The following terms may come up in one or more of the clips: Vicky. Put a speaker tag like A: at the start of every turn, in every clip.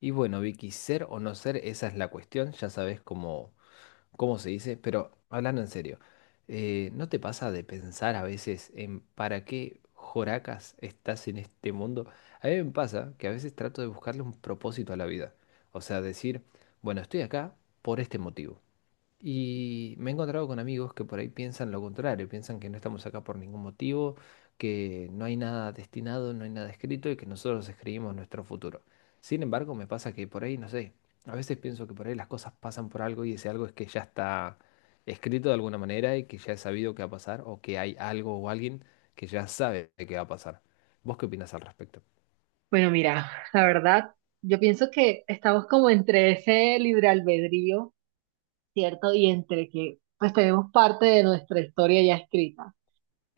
A: Y bueno, Vicky, ser o no ser, esa es la cuestión, ya sabes cómo se dice. Pero hablando en serio, ¿no te pasa de pensar a veces en para qué joracas estás en este mundo? A mí me pasa que a veces trato de buscarle un propósito a la vida, o sea, decir, bueno, estoy acá por este motivo. Y me he encontrado con amigos que por ahí piensan lo contrario, piensan que no estamos acá por ningún motivo, que no hay nada destinado, no hay nada escrito y que nosotros escribimos nuestro futuro. Sin embargo, me pasa que por ahí, no sé, a veces pienso que por ahí las cosas pasan por algo y ese algo es que ya está escrito de alguna manera y que ya he sabido que va a pasar o que hay algo o alguien que ya sabe que va a pasar. ¿Vos qué opinas al respecto?
B: Bueno, mira, la verdad, yo pienso que estamos como entre ese libre albedrío, ¿cierto? Y entre que pues tenemos parte de nuestra historia ya escrita.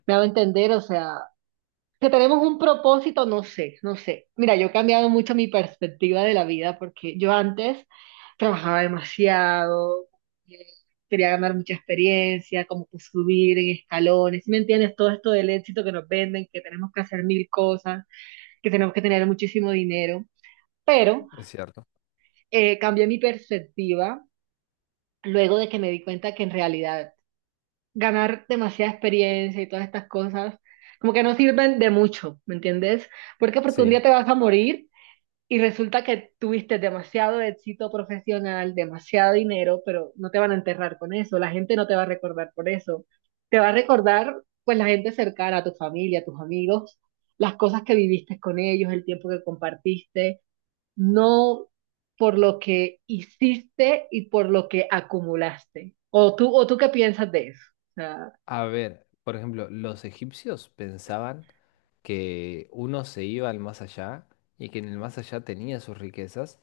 B: Me hago entender, o sea, que tenemos un propósito, no sé, no sé. Mira, yo he cambiado mucho mi perspectiva de la vida porque yo antes trabajaba demasiado, eh, quería ganar mucha experiencia, como que subir en escalones, ¿sí, me entiendes? Todo esto del éxito que nos venden, que tenemos que hacer mil cosas, que tenemos que tener muchísimo dinero. Pero
A: Es cierto.
B: cambié mi perspectiva luego de que me di cuenta que en realidad ganar demasiada experiencia y todas estas cosas como que no sirven de mucho, ¿me entiendes? ¿Por qué? Porque un día
A: Sí.
B: te vas a morir y resulta que tuviste demasiado éxito profesional, demasiado dinero, pero no te van a enterrar con eso, la gente no te va a recordar por eso, te va a recordar pues la gente cercana, tu familia, tus amigos, las cosas que viviste con ellos, el tiempo que compartiste no por lo que hiciste y por lo que acumulaste. O tú qué piensas de eso? O sea,
A: A ver, por ejemplo, los egipcios pensaban que uno se iba al más allá y que en el más allá tenía sus riquezas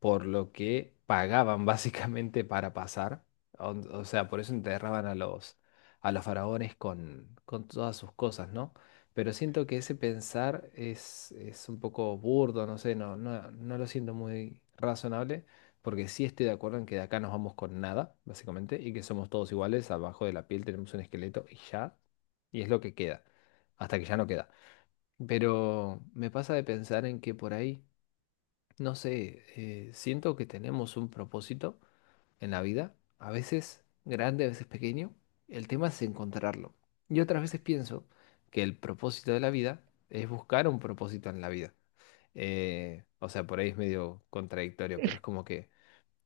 A: por lo que pagaban básicamente para pasar. O sea, por eso enterraban a a los faraones con todas sus cosas, ¿no? Pero siento que ese pensar es un poco burdo, no sé, no lo siento muy razonable, porque sí estoy de acuerdo en que de acá nos vamos con nada, básicamente, y que somos todos iguales, abajo de la piel tenemos un esqueleto y ya, y es lo que queda, hasta que ya no queda. Pero me pasa de pensar en que por ahí... No sé, siento que tenemos un propósito en la vida, a veces grande, a veces pequeño. El tema es encontrarlo. Y otras veces pienso que el propósito de la vida es buscar un propósito en la vida. O sea, por ahí es medio contradictorio, pero es como que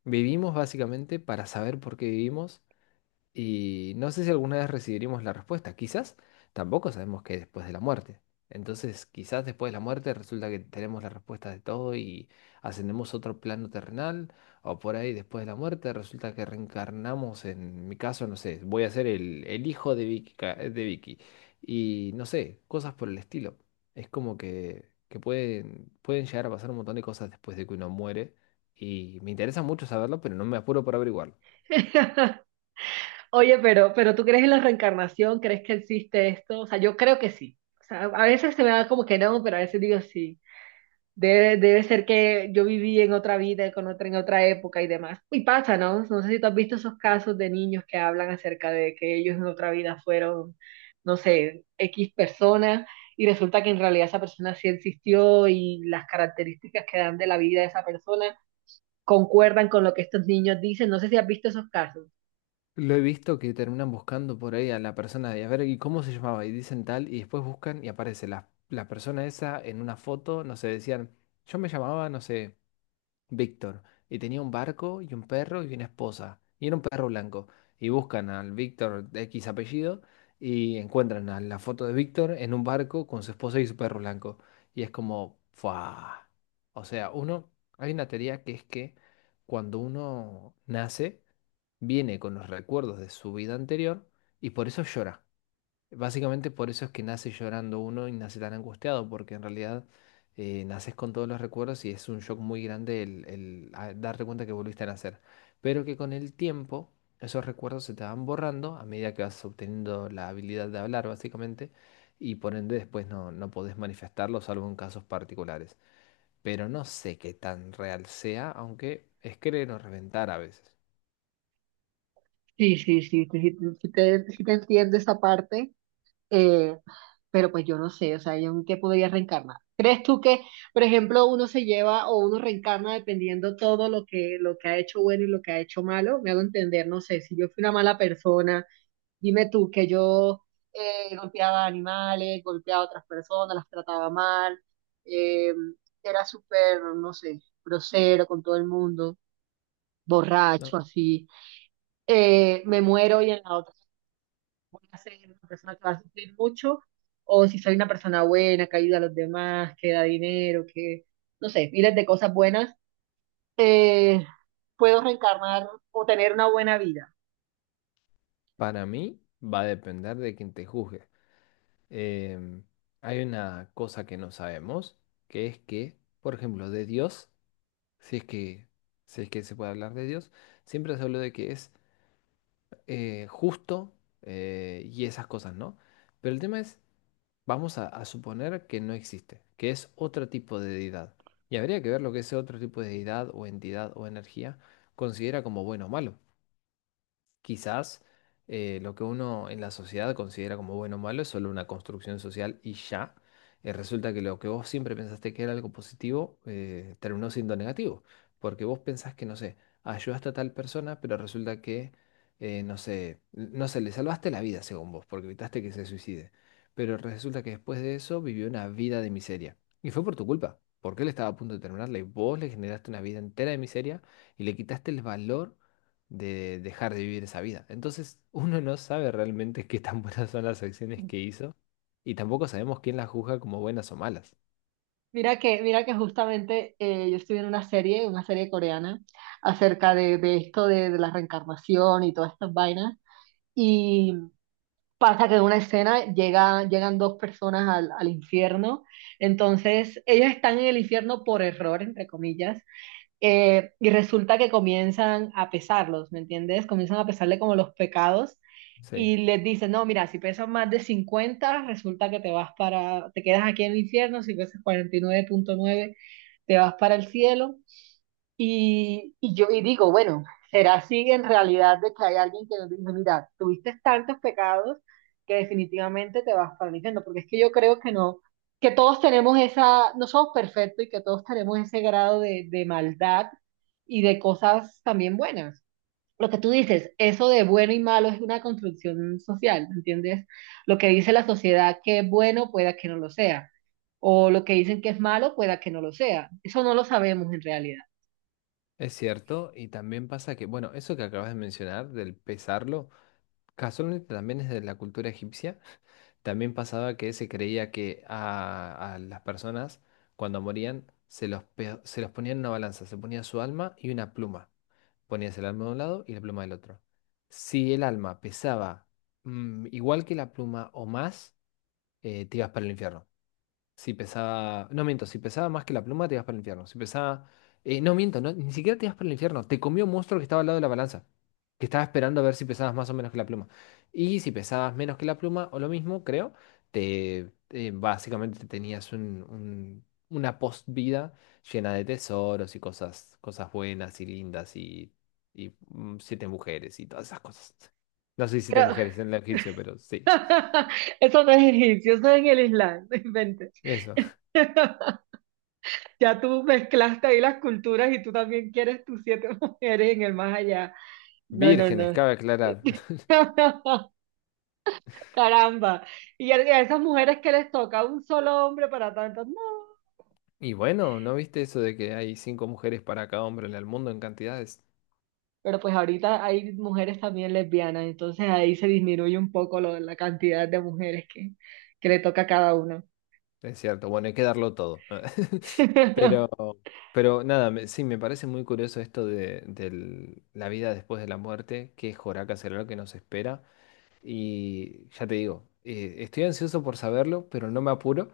A: vivimos básicamente para saber por qué vivimos y no sé si alguna vez recibiremos la respuesta. Quizás tampoco sabemos qué es después de la muerte. Entonces, quizás después de la muerte resulta que tenemos la respuesta de todo y ascendemos a otro plano terrenal. O por ahí, después de la muerte, resulta que reencarnamos. En mi caso, no sé, voy a ser el hijo de Vicky, de Vicky. Y no sé, cosas por el estilo. Es como que pueden llegar a pasar un montón de cosas después de que uno muere. Y me interesa mucho saberlo, pero no me apuro por averiguarlo.
B: Oye, pero, ¿pero tú crees en la reencarnación? ¿Crees que existe esto? O sea, yo creo que sí. O sea, a veces se me da como que no, pero a veces digo sí. Debe ser que yo viví en otra vida, con otra, en otra época y demás. Y pasa, ¿no? No sé si tú has visto esos casos de niños que hablan acerca de que ellos en otra vida fueron, no sé, X persona y resulta que en realidad esa persona sí existió y las características que dan de la vida de esa persona concuerdan con lo que estos niños dicen. No sé si has visto esos casos.
A: Lo he visto que terminan buscando por ahí a la persona de, a ver, ¿y cómo se llamaba? Y dicen tal, y después buscan y aparece la persona esa en una foto, no sé, decían, yo me llamaba, no sé. Víctor, y tenía un barco y un perro y una esposa, y era un perro blanco. Y buscan al Víctor de X apellido y encuentran a la foto de Víctor en un barco con su esposa y su perro blanco. Y es como, ¡fua! O sea, uno, hay una teoría que es que cuando uno nace, viene con los recuerdos de su vida anterior y por eso llora. Básicamente por eso es que nace llorando uno y nace tan angustiado, porque en realidad naces con todos los recuerdos y es un shock muy grande darte cuenta que volviste a nacer. Pero que con el tiempo esos recuerdos se te van borrando a medida que vas obteniendo la habilidad de hablar, básicamente, y por ende después no podés manifestarlo, salvo en casos particulares. Pero no sé qué tan real sea, aunque es querer o reventar a veces.
B: Sí, sí, sí, sí, sí, sí te entiendo esa parte. Eh, pero pues yo no sé, o sea, ¿yo en qué podría reencarnar? ¿Crees tú que, por ejemplo, uno se lleva o uno reencarna dependiendo todo lo que ha hecho bueno y lo que ha hecho malo? Me hago entender, no sé, si yo fui una mala persona, dime tú que yo golpeaba animales, golpeaba a otras personas, las trataba mal, eh, era súper, no sé, grosero con todo el mundo,
A: No.
B: borracho así, me muero y en la otra voy a ser una persona que va a sufrir mucho, o si soy una persona buena, que ayuda a los demás, que da dinero, que, no sé, miles de cosas buenas, eh, puedo reencarnar o tener una buena vida.
A: Para mí va a depender de quien te juzgue. em, Hay una cosa que no sabemos, que es que, por ejemplo, de Dios, si es que, si es que se puede hablar de Dios, siempre se habla de que es justo y esas cosas, ¿no? Pero el tema es, vamos a suponer que no existe, que es otro tipo de deidad. Y habría que ver lo que ese otro tipo de deidad o entidad o energía considera como bueno o malo. Quizás lo que uno en la sociedad considera como bueno o malo es solo una construcción social y ya. Resulta que lo que vos siempre pensaste que era algo positivo terminó siendo negativo, porque vos pensás que, no sé, ayudaste a tal persona, pero resulta que, no sé, no sé, le salvaste la vida según vos, porque evitaste que se suicide, pero resulta que después de eso vivió una vida de miseria. Y fue por tu culpa, porque él estaba a punto de terminarla y vos le generaste una vida entera de miseria y le quitaste el valor de dejar de vivir esa vida. Entonces, uno no sabe realmente qué tan buenas son las acciones que hizo y tampoco sabemos quién las juzga como buenas o malas.
B: Mira que justamente yo estuve en una serie coreana, acerca de esto de la reencarnación y todas estas vainas, y pasa que en una escena llegan dos personas al, al infierno, entonces ellas están en el infierno por error, entre comillas. Y resulta que comienzan a pesarlos, ¿me entiendes? Comienzan a pesarle como los pecados
A: Sí,
B: y les dicen, no, mira, si pesas más de 50 resulta que te vas para, te quedas aquí en el infierno, si pesas 49,9 te vas para el cielo. Y yo y digo, bueno, ¿será así en realidad de que hay alguien que nos dice, mira, tuviste tantos pecados que definitivamente te vas para el infierno? Porque es que yo creo que no, que todos tenemos esa, no somos perfectos y que todos tenemos ese grado de maldad y de cosas también buenas. Lo que tú dices, eso de bueno y malo es una construcción social, ¿me entiendes? Lo que dice la sociedad que es bueno pueda que no lo sea, o lo que dicen que es malo pueda que no lo sea. Eso no lo sabemos en realidad.
A: es cierto. Y también pasa que, bueno, eso que acabas de mencionar, del pesarlo, casualmente también es de la cultura egipcia. También pasaba que se creía que a las personas, cuando morían, se los ponía en una balanza, se ponía su alma y una pluma. Ponías el alma de un lado y la pluma del otro. Si el alma pesaba igual que la pluma o más, te ibas para el infierno. Si pesaba. No miento, si pesaba más que la pluma, te ibas para el infierno. Si pesaba. No miento, no, ni siquiera te ibas para el infierno. Te comió un monstruo que estaba al lado de la balanza. Que estaba esperando a ver si pesabas más o menos que la pluma. Y si pesabas menos que la pluma, o lo mismo, creo, te básicamente tenías una post-vida llena de tesoros y cosas, cosas buenas y lindas y siete mujeres y todas esas cosas. No sé si siete
B: Creo,
A: mujeres en el egipcio, pero sí.
B: eso no es egipcio, eso es en el Islam, no inventes.
A: Eso.
B: Ya tú mezclaste ahí las culturas y tú también quieres tus siete mujeres en el más allá. No, no,
A: Vírgenes,
B: no.
A: cabe aclarar.
B: Caramba. Y a esas mujeres que les toca un solo hombre para tantas, no.
A: Y bueno, ¿no viste eso de que hay 5 mujeres para cada hombre en el mundo en cantidades?
B: Pero pues ahorita hay mujeres también lesbianas, entonces ahí se disminuye un poco la cantidad de mujeres que le toca a cada uno.
A: Es cierto, bueno, hay que darlo todo. Pero, pero nada, sí, me parece muy curioso esto de, la vida después de la muerte, qué joraca será lo que nos espera. Y ya te digo, estoy ansioso por saberlo, pero no me apuro.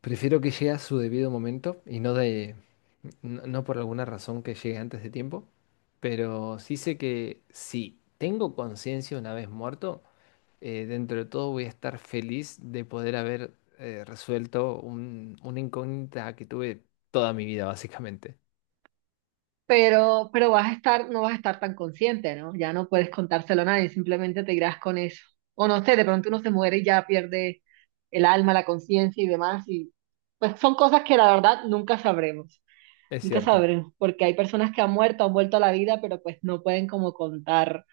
A: Prefiero que llegue a su debido momento y no de, no por alguna razón que llegue antes de tiempo, pero sí sé que si tengo conciencia una vez muerto, dentro de todo voy a estar feliz de poder haber resuelto una incógnita que tuve toda mi vida, básicamente.
B: Pero vas a estar, no vas a estar tan consciente, ¿no? Ya no puedes contárselo a nadie, simplemente te irás con eso. O no sé, de pronto uno se muere y ya pierde el alma, la conciencia y demás, y pues son cosas que la verdad nunca sabremos,
A: Es
B: nunca
A: cierto,
B: sabremos, porque hay personas que han muerto, han vuelto a la vida, pero pues no pueden como contar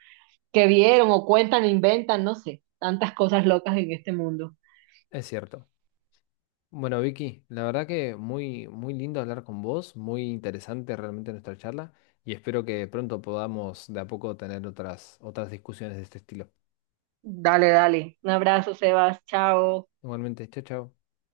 B: qué vieron o cuentan, inventan, no sé, tantas cosas locas en este mundo.
A: es cierto. Bueno, Vicky, la verdad que muy, muy lindo hablar con vos, muy interesante realmente nuestra charla y espero que pronto podamos de a poco tener otras discusiones de este estilo.
B: Dale, dale. Un abrazo, Sebas. Chao.
A: Igualmente, chao, chao.